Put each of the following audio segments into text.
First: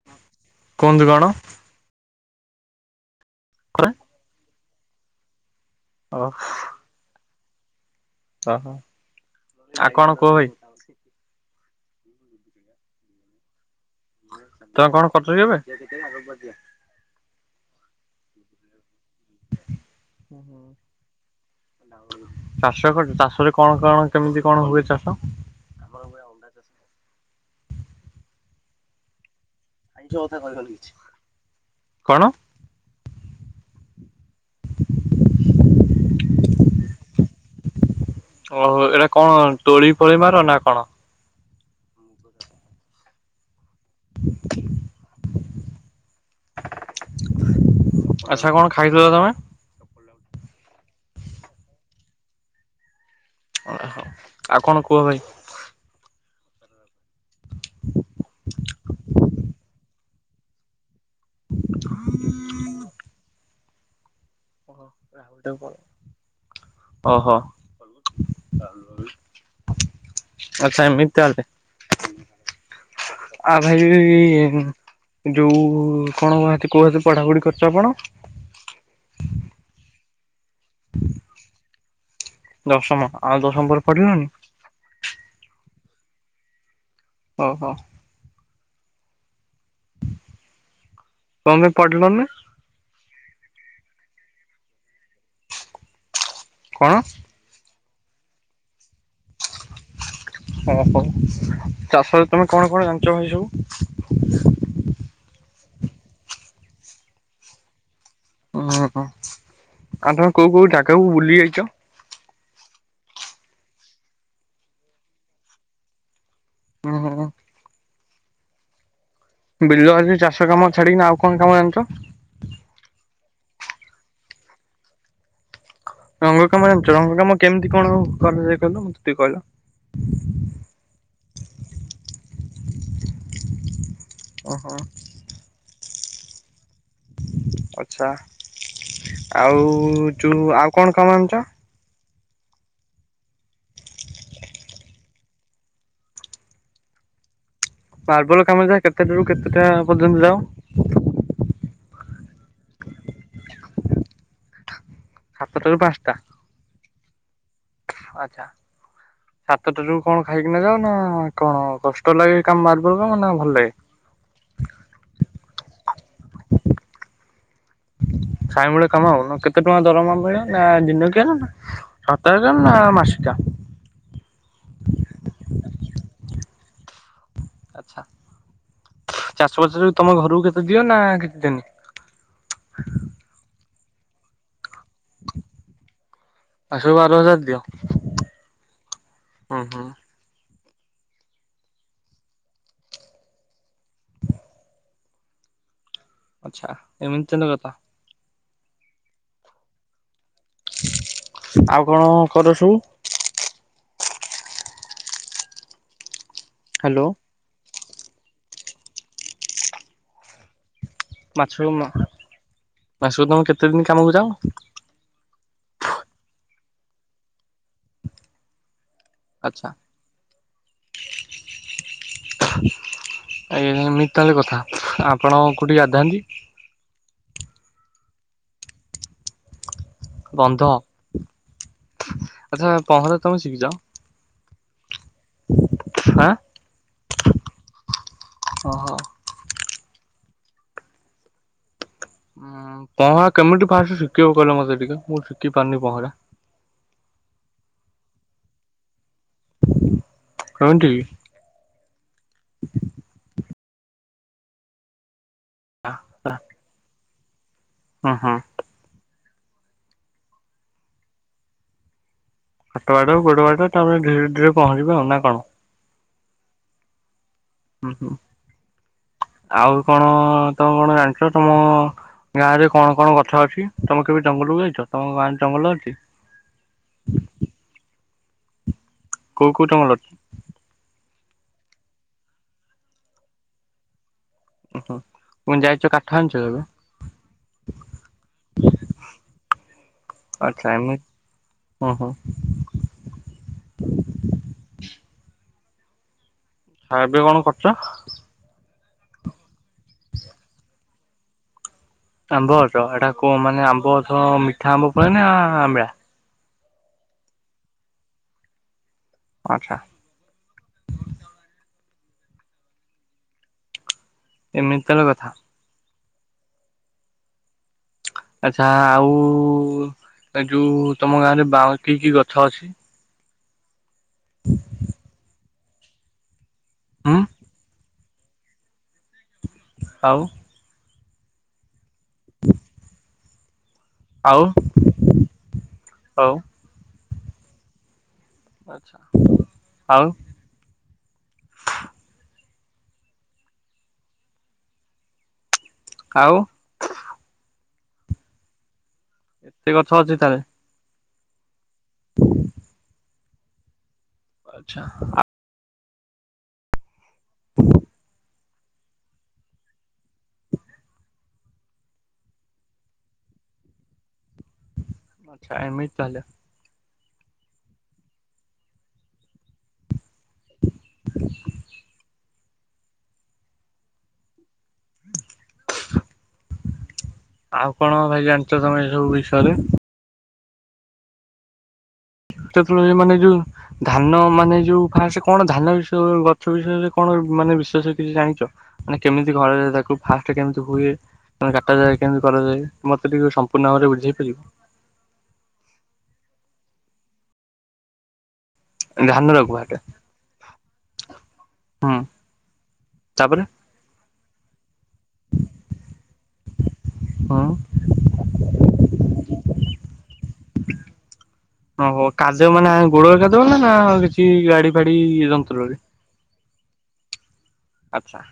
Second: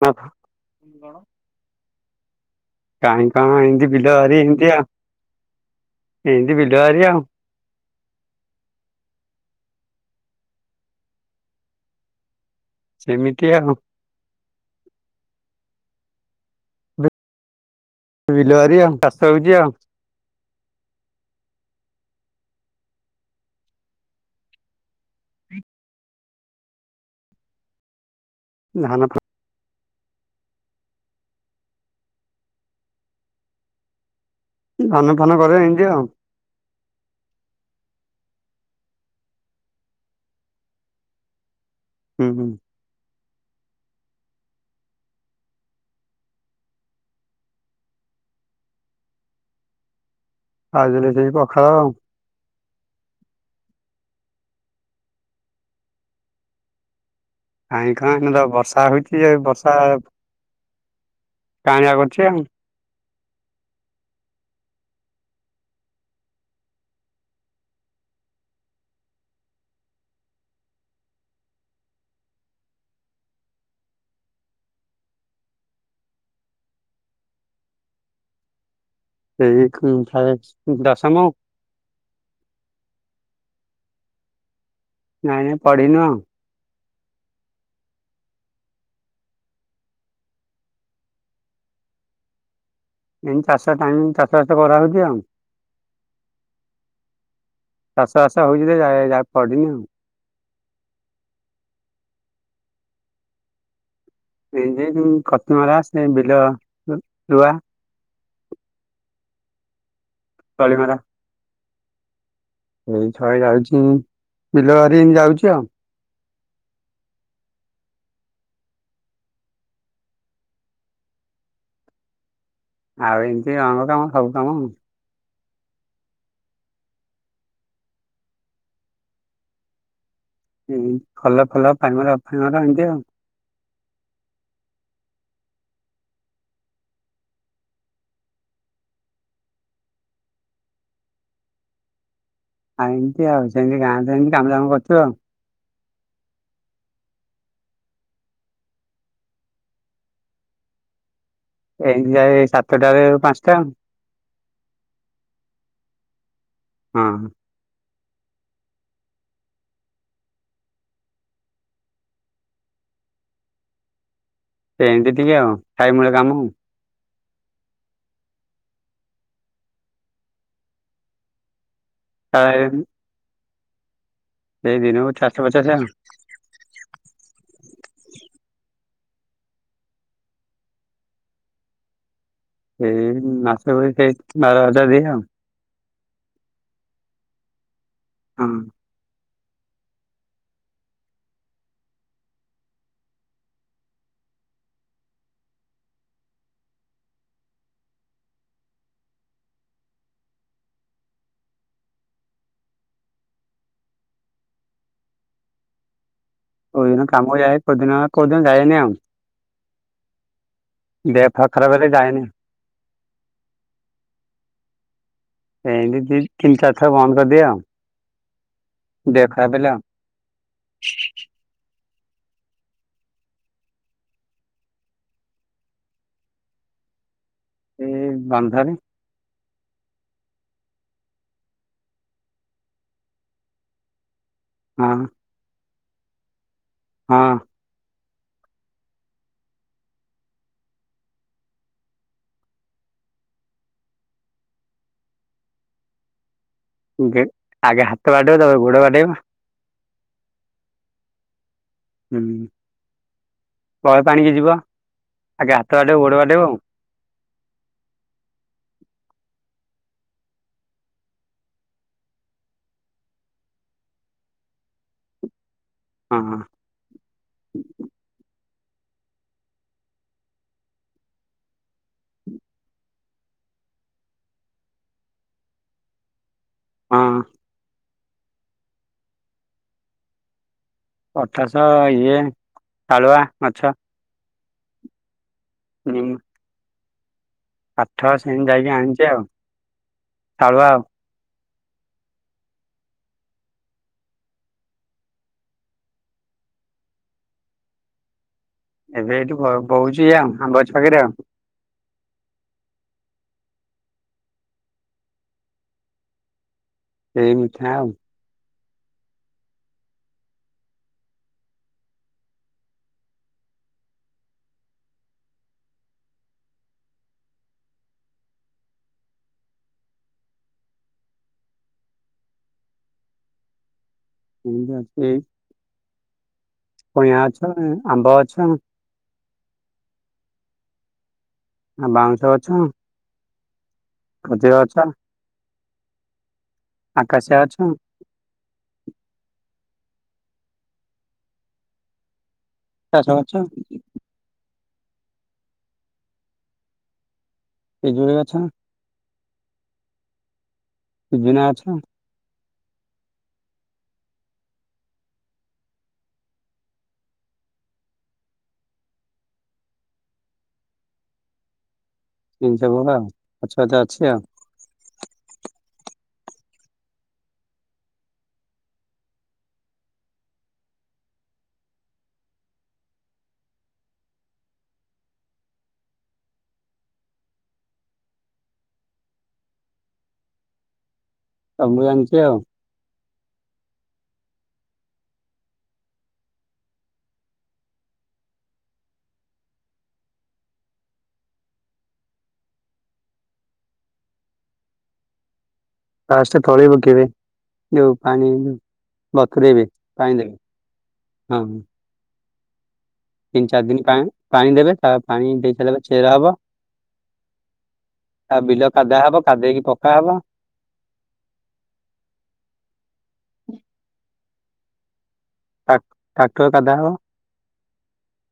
[inaudible] କଣ? କାହିଁ କଣ ଓ ଏମିତି ବିଲବାରି ଏମିତିଆ, ଏମିତି ବିଲବାରି ଆଉ। ଓହୋଃ! ଆଉ କଣ କୁହ ଭାଇ? [unintelligible] [unintelligible] ସେମିତି ଆଉ। ତମେ କଣ କରୁଛ କି ଏବେ? ବିଲବାରି ଆଉ, ଚାଷ ହଉଛି ଆଉ। ହୁଁ, ହୁଁ। ଚାଷ କରୁଛ, ଚାଷରେ କଣ କଣ କେମିତି କଣ ହୁଏ ଚାଷ? ଆମର ହୁଏ ଅଣ୍ଡା ଚାଷ। ଧାନ ଫାନ ଆଇଁଷ କଥା କହିବନି କିଛି, କଣ? ଧାନ ଫାନ କରେ ଏମିତି ଆଉ। ଓହୋଃ! ଏଇଟା କଣ ତୋଳି ଫୋଳି ମାର ନା କଣ? ହୁଁ, ହୁଁ। ଆଚ୍ଛା, କଣ ଖାଇଥିଲ ତମେ? ଖାଇଥିଲି ସେଇ ପଖାଳ ଆଉ। ଓହୋଃ! ଆଉ କଣ କୁହ ଭାଇ? କାହିଁ କଣ ଏଇନେ ତ ବର୍ଷା ହଉଛି ଯେ ବର୍ଷା, କାଁଳିଆ କରୁଛି ଆଉ। ଓହୋଃ! [inaudible] ଓହୋଃ! ଆଚ୍ଛା, ଏମିତି ତାହାଲେ। ଆଉ ଭାଇ ଯୋଉ କଣ କହୁନାହାନ୍ତି କୋଉ ହାଁତେ ପଢ଼ାପଢ଼ି କରିଛ ଆପଣ? [unintelligible] ଦଶମ ଆଉ ଦଶମ ପରେ ପଢ଼ିଲନି? ନାଇଁ ପଢ଼ିନୁ ଆଉ। ଓଉ ହୋ। କଣ ପାଇଁ ପଢ଼ିଲନି? ଏମିତି ଚାଷ ଟାଇମ ଚାଷ ବାଷ କରାଯାଉଚି ଆଉ। କଣ? ଚାଷ ବାସ ହୋଉଚି ଯେ ଆଉ ପଢିନି ଆଉ। ଓହୋ ଚାଷରେ ତମେ କଣ କଣ ଜାଣିଚ ସବୁ? ଏ ଖତି ମରା ସେ ବିଲ ରୂଆ। ଓଁ ଆଉ ତମେ କୋଉ କୋଉ ତଳିମରା ଜାଗାକୁ ବୁଲି ଯାଇଚ? ଏଇ ଥର ଯାଇଚି, ବିଲ ବାରି ଆଉ ଯାଈଚି ଆଉ। ଉଁ ବିଲ ହେଲେ ଚାଷ କାମ ଛାଡ଼ିକି ଆଉ କଣ କାମ ଜାଣିଛ? ଆଉ ଏମିତି ରଙ୍ଗ କାମ ସବୁ କାମ ଆଉ। ରଙ୍ଗ କାମ ଜାଣିଚ ରଙ୍ଗ କାମ କେମିତି କଣ କରାଯାଏ କହିଲ? ମତେ ଟିକେ କହିଲ ହଁ ଭଲ ଫଲ [unintelligible] ଓହୋ। ଆଚ୍ଛା ଆଉ ଯେଉଁ ଆଉ କଣ କାମ ଜାଣିଚ? ଆଉ ଏମିତି ଆଉ ସେମିତି ଗାଁରେ ଏମତି କାମଦାମ କରଚୁ ଆଉ। ମାର୍ବଲ କାମ ଯା କେତେଟାରୁ କେତେଟା ପର୍ଯ୍ୟନ୍ତ? ଏଇ ଯାଏ ସାତଟାରୁ ପାଞ୍ଚଟା। ସାତଟାରୁ ପାଞ୍ଚଟା। ହଁ। ଆଚ୍ଛା। ସାତଟା ରୁ କଣ ଖାଇକିନା ଯାଅ ନା କଣ କଷ୍ଟ ଲାଗେ କାମ ମାର୍ବଲର ନା ମାନେ ଭଲ ଲାଗେ? ସେ ଏମିତି ଟିକେ ଆଉ ଖାଇ [unintelligible] ଖାଇ ମିଳେ କାମ ଆଉ କେତେ ଟଙ୍କା ଦରମା ମିଳେ? ନା ଦିନ କିଲା ନା ସାପ୍ତାହିକ ନା ମାସିକା? ସେଇଦିନକୁ ଚାରିଶହ ପଚାଶ ଆଉ। ଆଚ୍ଛା ଚାରିଶହ ପଚାଶ ତମେ ଘରକୁ କେତେ ଦିଅ ନା କିଛି ଦିଅନି? ସେଇ ମାସ କରି [unintelligible] ବାର ହଜାର ଦିଏ ଆଉ। ଆସ ବାର ହଜାର ଦିଅ। ହଁ। ହଁ ହଁ। ଆଚ୍ଛା ଏମିତି କଥା। ଆଉ କଣ କରୁଚୁ? ହ୍ୟାଲୋ କୋଉଦିନ କାମ ଯାଏ କୋଉଦିନ ଯାଏନି ଆଉ। ଦେହ ଫେହ ମାଛ ଖରାପ ହେଲେ ଯାଏନି ମାଛକୁ ତମେ କେତେ ଦିନ କାମ କର ଏଇତି ଦି ତିନି ଚାରିଥର ବନ୍ଦ କରିଦିଅ ଆଉ। ଦେଖ ଆଚ୍ଛା [unintelligible] ଆଜ୍ଞା ମିତାଲି କଥା ଆପଣ କୋଉଠି [unintelligible] ଏଇ ବାନ୍ଧାରୀ ବନ୍ଧ ଆଚ୍ଛା ପହରା ତମେ ଶିଖିଚ? ହଁ। ହଁ। ହଁ। [unintelligible] ହଁ ପହଁରା କେମିତି ଫାଷ୍ଟ ଶିଖିବ କଲେ ମତେ ଟିକେ ମୁଁ ଶିଖି ପାରୁନି ପହଁରା? ଆଗେ ହାତ ବାଟେଇବ ତାପରେ ଗୋଡ ବାଟେଇବ। କେଉଁଠ। ହୁଁ ଗଳ ପାଣିକି ଯିବ ଆଗେ ହାତ ବାଡେ ଗୋଡ ବାଡେଇବ ଆଉ ହଁ ହଁ ହାତ ବାଡେଇବ ଗୋଡ ବାଡେଇବ ତାପରେ ଧୀରେ ଧୀରେ ପହଞ୍ଚିବ ଆଉ ନା କଣ ହଁ ହୁଁ ହୁଁ ଆଉ କଣ ତମ କଣ ଜାଣିଛ ତମ ଗାଁ ରେ କଣ କଣ ଗଛ ଅଛି ତମେ କେବେ ଜଙ୍ଗଲକୁ ଯାଇଛ ତମ ଗାଁରେ ଜଙ୍ଗଲ ଅଛି? ହଁ କଉଁ କଉଁ ତମୋଲ ଅଛି ପଠାଶ ଇଏ କାଳୁଆ ମାଛ ଓ ହୋ ପୁଣି ଯାଇଛ କାଠ ଆଣିଛ ତବେ ପାଠ ସେମିତି ଯାଇକି ଆଣିଛେ ଆଉ ଶାଳୁଆ ଆଉ ଓଁ ହୋ ହ ଏବେ କଣ କରୁଛ? ଏବେ ଏଇଠୁ ବଅ ବହୁଛି ଆଉ ଆମ୍ବଛଆକରେ ଆଉ ଆମ୍ବ ଗଛ ଏଟା କହ ମାନେ ଆମ୍ବ ଅଥ ମିଠା ଆମ୍ବ କୁଏନା ନା ଆମ୍ବିଳା ସେଇ ମିଥା ଆଉ ଆଚ୍ଛା ଏମିତି ତଳେ କଥା ଆଛା ଆଉ ଯୋଉ ତମ ଗାଁ ରେ ବା କି କି ଗଛ ଅଛି? [unintelligible] ସେଇ କଇଆ ହୁଁ ଅଛ ଉ ଆମ୍ବ ଅଛ ଆଉ ଆ ବାଉଁଶ ଅଛ ଆଉ ହଉ ଆକାଶ ଅଛୁ ଆଛା ଆଉ ଚା ସମଛ କାଉ ପିଜୁଳି ଗଛ ସେ ଗଛ ଅଛି ତାହେଲେ ବିନା ଅଛ [inaudible] ଆଚ୍ଛାଆ ତିନିଶ [unintelligible] ପଛଆତ ଅଛି ଆଉ ଆଚ୍ଛା ଏମିତି ତାହେଲେ [inaudible] ଆଉ କଣ ଭାଇ ଜାଣିଚ ତମେ ଏ ସବୁ ବିଷୟରେ ଆ ମୁଁ ଜାଣିଚି ଆଉ [unintelligible] ମାନେ ଯୋଉ ଧାନ ମାନେ ଯୋଉ ଫାଷ୍ଟ କଣ ଧାନ ବିଷୟ ଗଛ ବିଷୟରେ କଣ ମାନେ ବିଶେଷ କିଛି ଜାଣିଛ? ଆଃ କେମିତି ଘରାରେ ତାକୁ ଫାଷ୍ଟ କେମିତି ହୁଏ। [unintelligible] କାଟାଯାଏ କେମିତି କରାଯାଏ ମତେ ଟିକେ ସମ୍ପୂର୍ଣ୍ଣ ଭାବରେ ବୁଝେଇ ପାରିବେ। ଫାଷ୍ଟେ ତଳି ପକେଇବେ ଯୋଉ ପାଣି ଧାନ ବତୁରେଇବେ ରଖୁଆଟେ ପାଣି ଦେବେ ହଁ ହ ତିନି ଚାରି ଦିନ ପାଣି -ପାଣି ଦେବେ ତା ପାଣି ଦେଇସାରିଲା ପରେ ଚେରା ହବ। ହୁଁ ଆ ବିଲ କାଦା ହବ କାଦେଇକି ପକା ହବ। ଓହୋ କାଦେଇବ ମାନେ ଗୋଡ଼ରେ କାଦେଇବ ନା କିଛି ଗାଡି ଫାଡି ଯନ ଟାକ୍- ଟ୍ରାକ୍ଟର କଦାହବ। ଆଚ୍ଛା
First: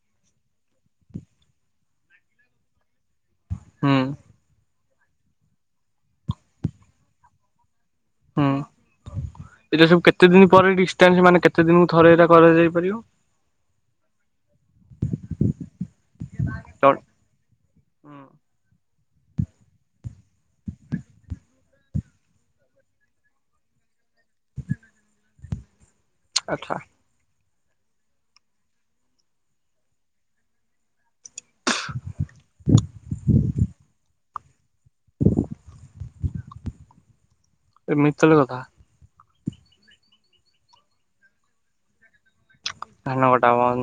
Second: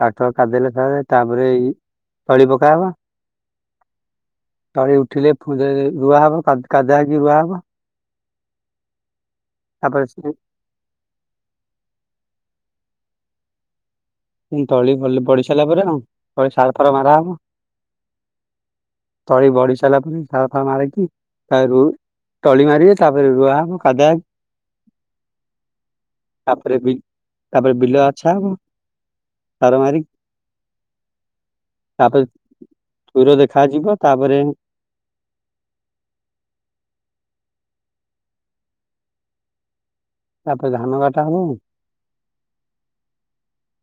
ଟ୍ରାକ୍ଟର କାଦେଇଲା ପରେ ତାପରେ ଏଇ ତଳି ପକା ହବ। ହୁଁ। ତଳି ଉଠିଲେ ଫୁଣି ଥରେ ରୁଆ ହବ କା-କାଦା ହେଇକି ରୁଆ ହବ। ହୁଁ ଏଇଟା ସବୁ ତାପରେ କେତେ ସେ ଦିନ ପରେ ଡିସଟାନ୍ସ ମାନେ କେତେ ଦିନୁକୁ ଥରେ ଏଇଟା କରାଯାଇ ପାରିବ। ଉଁ ତଳି ଭଲି ବଢି ସାଇଲା ପରେ ଆଉ ତାପରେ ସାର ଫାର ମାରା ହବ। ତଳି ବଢି ସାଇଲା ପରେ ସାର ଫାର ମାରିକି ତା ରୁଁ ତଳି ମାରିବେ ତାପରେ ରୁଆ ହବ କାଦା ହେ ଆଚ୍ଛା ତାପରେ ବି ତାପରେ ବିଲ ଆଛା ହବ ସାର ମାରି ତାପରେ ହିର ଦେଖା ଯିବ ତାପରେ ଏମିିତି ତାହେଲେ କଥା। ତାପରେ ଧାନ କାଟା ହବ ଆଉ। ଧାନ କଟା ହବ [inaudible]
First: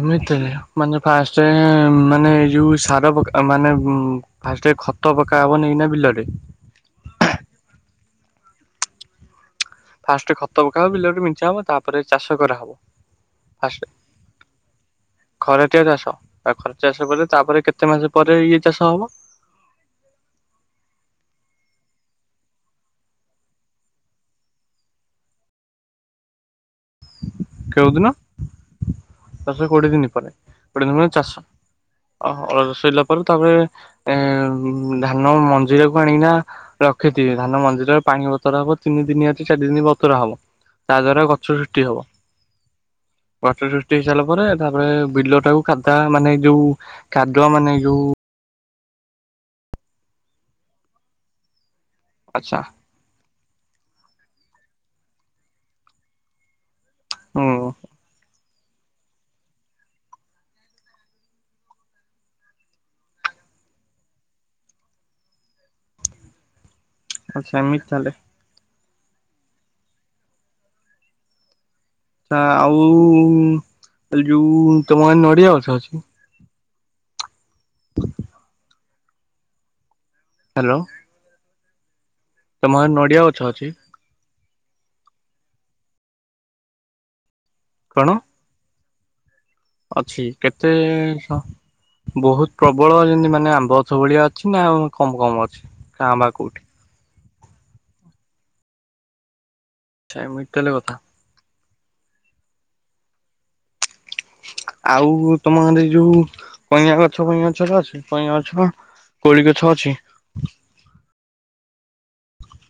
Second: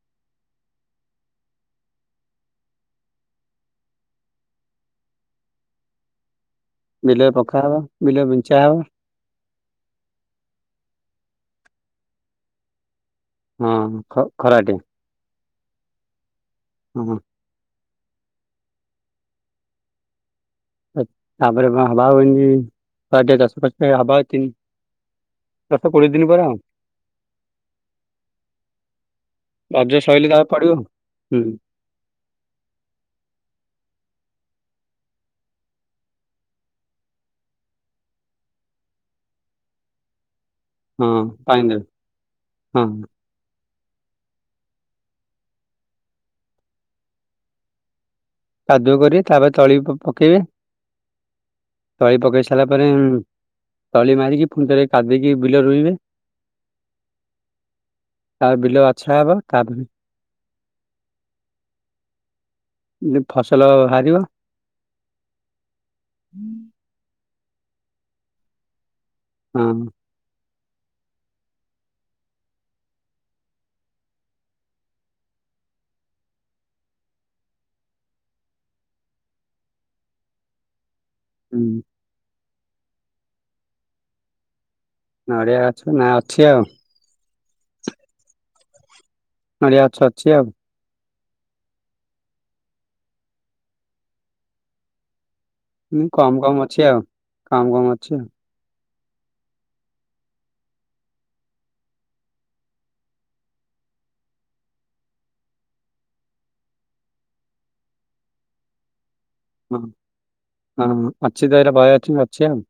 ଏମିତିରେ ମାନେ ଫାଷ୍ଟେ ମାନେ ଏ ଯୋଉ ସାର ପକା ମାନେ ଉଁ ଉଁ ଫାଷ୍ଟେ ଖତ ପକା ହବନି ଏଇନା ବିଲରେ। ବିଲରେ ପକା ହବ ବିଲ ବିଞ୍ଚା ହବ। ଫାଷ୍ଟ ଖତ ପକା ହବ ବିଲରେ ବିଞ୍ଚା ହବ ତାପରେ ଚାଷ କରାହବ। ହଁ ଖ-ଖରାଟିଆ ଖରାଟିଆ ଚାଷ ବା ଖରା ଚାଷ ହଁ ପରେ ତାପରେ କେତେ ମାସ ପରେ ଇଏ ଚାଷ ହବ? ତାପରେ ହବ ଆଉ ଇନ୍ତି [unintelligible] ଦଶ କୋଡିଏ ଦିନି ପରେ ଆଉ। କେଉଦିନ? ଦଶ କୋଡିଏ ରଜ ଦିନି ସଇଲେ ପରେ ତାପରେ ପଡିବ କୋଡିଏ ଦିନ ପରେ ଚାଷ ହୁଁ ଅ ସଇଲା ପରେ ତାପରେ ଏଁ ଉ ଧାନ ମଞ୍ଜିରାକୁ ଆଣିକିନା ରଖିଥିବେ ଧାନ ମଞ୍ଜିରେ ପାଣି ବତୁରା ହବ ତିନି ଦିନି ଅଛି ଚାରି ଦିନି ବତୁରା ହବ। ତା ହଁ ଦ୍ଵାରା ଗଛ ପାଣି ସୃଷ୍ଟି ଦେବେ ହବ। ହଁ ଗଛ ସୃଷ୍ଟି ହେଇସାଇଲା ପରେ ତାପରେ ବିଲ ଟାକୁ କାଦା ମାନେ ଯୋଉ କାଦୁଅ ମାନେ ଯୋଉ କାଦୁଅ କରିବେ ତାପରେ ତଳି ପ-ପକେଇବେ। ତଳି ପକେଇ ଆଚ୍ଛା ସାରିଲା ପରେ ଉଁ ତଳି ମାରିକି ଫୁଣି ଥରେ କାଦେଇକି ବିଲ ରୁଇଁବେ। ଅହୋ। ତା ବିଲ ଆଛା ହବ ତାପରେ ଏ ଫସଲ ବାହାରିବ। ଆଚ୍ଛା ଏମିତି ତାହେଲେ। ହଁ। ତା ଆଉ ଏ ଯୋଉ ତମ ଗାଁ ରେ ନଡିଆ ଗଛ ଅଛି? ହାଲୋ। ହୁଁ। ତମ ଗାଁ ରେ ନଡ଼ିଆ ଗଛ ଅଛି? ନଡ଼ିଆ ଗଛ ନା ଅଛି ଆଉ। କଣ? ନଡିଆ ଗଛ ଅଛି ଆଉ କେ ତେ ସଂ ବହୁତ ପ୍ରବଳ ଯେନ୍ତି ମାନେ ଆମ୍ବ ଅଛ ଭଳିଆ ଅଛି ନା କମ୍ କମ୍ ଅ ଉଁ କମ୍ କମ୍ ଅଛି ଆଉ କମ୍ କମ୍ ଅଛି। ଆଚ୍ଛା ଏମିତି ତାହେଲେ କଥା। ଆଉ ତମ ଗାଁରେ ଏଇ ଯୋଉ କଇଁଆ ଗଛ ଫଇଁଆ ଗଛ ଗୁରା ଅଛି କଇଁଆ ଗଛ? କୋଳି ଗଛ ଅଛି। ହଁ ହଁ ଅଛି ଦଏରେ ବଏ ଅଛି ଅଛି ଆଉ।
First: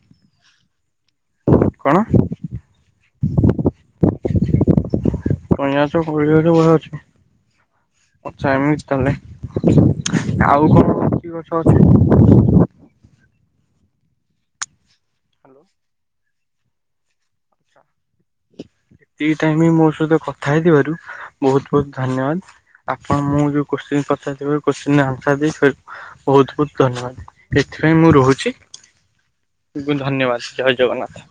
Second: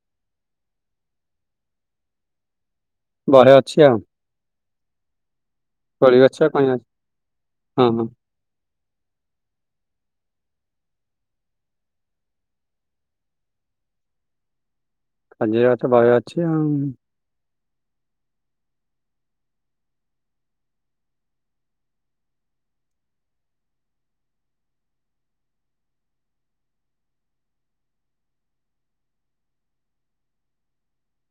କଣ? ବହେ ଅଛି ଆଉ। କଇଁଆ ଗଛ କୋଳି ସବୁଥିରୁ କଇଁ ବହେ ଗଛ ଅଛି। ହଁ ହଁ ଆଚ୍ଛା ଏମିତି ତାହେଲେ ଆଉ କଣ [unintelligible] ଗଛ ଅଛି? ଖଜିର ଗଛ ଭଏ ଅଛି ଆଉ। ଏତିକି ଟାଇମ ମୋ ସହିତ କଥା ହେଇଥିବାରୁ ବହୁତ ବହୁତ ଧନ୍ୟବାଦ। ଆପଣ ମୁଁ ଯୋଉ କୋଶ୍ଚିନ ପଚାରି ଥିବାରୁ କୋଶ୍ଚିନ ର ଆନ୍ସର ଦେଇଥିବାରୁ ବହୁତ ବହୁତ ଧନ୍ୟବାଦ ଏଥିପାଇଁ ମୁଁ ରହୁଛି। ଧନ୍ୟବାଦ ଜୟ ଜଗନ୍ନାଥ।